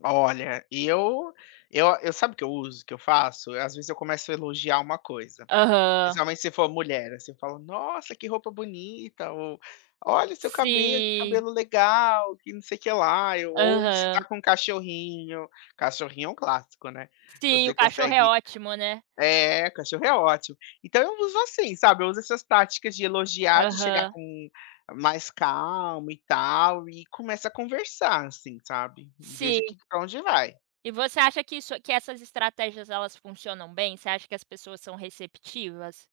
Olha, e eu eu eu sabe o eu uso, o que eu faço? Eu, às vezes, eu começo a elogiar uma coisa. Aham. Principalmente se for mulher, você fala: "Nossa que roupa bonita ou, olha seu cabelo, que Sim. cabelo legal, que não sei que lá", ou se tá Aham. com cachorrinho, cachorrinho é um clássico, né. Sim, Você o cachorro é consegue ótimo, né? eh, cachorro é ótimo. Então eu uso assim, sabe, eu uso essas práticas de elogiar, de chegar Aham. com mais calmo e tal e começa a conversar, assim, sabe. E vejo Sim. que pra onde vai. E você acha que isso que essas estratégias elas funcionam bem? Você acha que as pessoas são receptivas?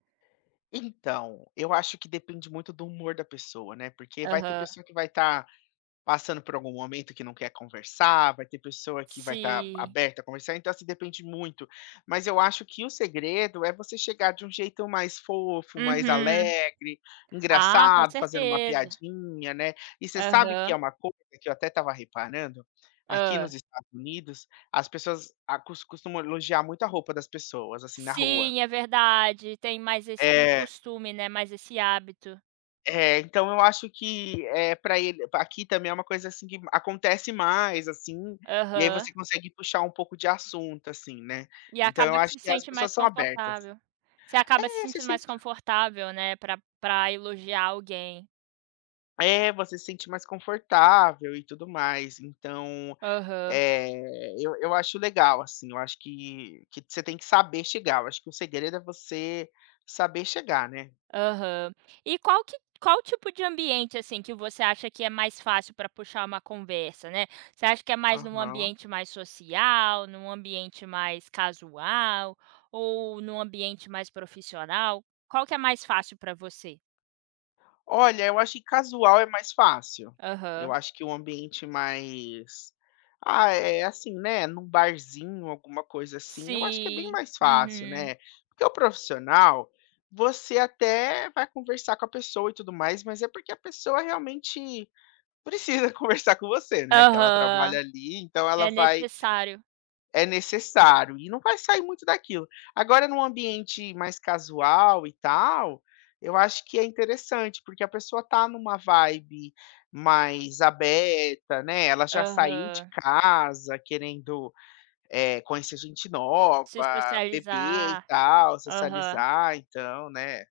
Então, eu acho que depende muito do humor da pessoa, né, porque vai ter Aham. pessoa que vai tá passando por algum momento que não quer conversar, vai ter pessoa que vai tá Sim. aberta a conversar, então você depende muito, mas eu acho que o segredo, é você chegar de um jeito mais fofo, mais Uhum. alegre, Ah, com engraçado, fazendo uma certeza. piadinha, né e você sabe que é Aham. uma coisa que eu até estava reparando? Aqui Hã. nos Estados Unidos, as pessoas acos costumam elogiar muito a roupa das pessoas, assim, na rua. Sim, é verdade, tem mais esse É. costume, né, mais esse hábito. É. Então eu acho que, eh, pra ele aqui também é uma coisa assim que acontece mais, assim, e aí Aham. você consegue puxar um pouco de assunto, assim, né, E então eu acaba que acho se que as sente mais pessoas são abertas. confortável. Você É acaba se você se sentindo mais sente confortável, né, pra pra elogiar alguém. É, você se sente mais confortável e tudo mais então, Aham. eh, eu eu acho legal, assim, eu acho que que você tem que saber chegar, eu acho que o segredo é você saber chegar, né? Aham. E qual que qual o tipo de ambiente, assim, que você acha que é mais fácil pra puxar uma conversa, né. Você acha que é mais num Aham. ambiente mais social, num ambiente mais casual, ou num ambiente mais profissional? Qual que é mais fácil pra você? Olha, eu acho que casual é mais fácil. Eu Aham. acho que o ambiente mais, ah, é assim, né, num barzinho alguma coisa assim, eu acho que é bem Sim, mais fácil, uhum. né, porque o profissional, você até vai conversar com a pessoa e tudo mais, mas é porque a pessoa realmente precisa conversar com você, né, que ela trabalha Aham. ali então ela É vai necessário. é necessário, e não vai sair muito daquilo. Agora num ambiente mais casual, e tal, eu acho que é interessante, porque a pessoa tá numa vibe mais aberta né, ela já saiu de Aham. casa querendo, eh, conhecer gente nova, Se beber e socializar. tal, Aham. socializar, então, né.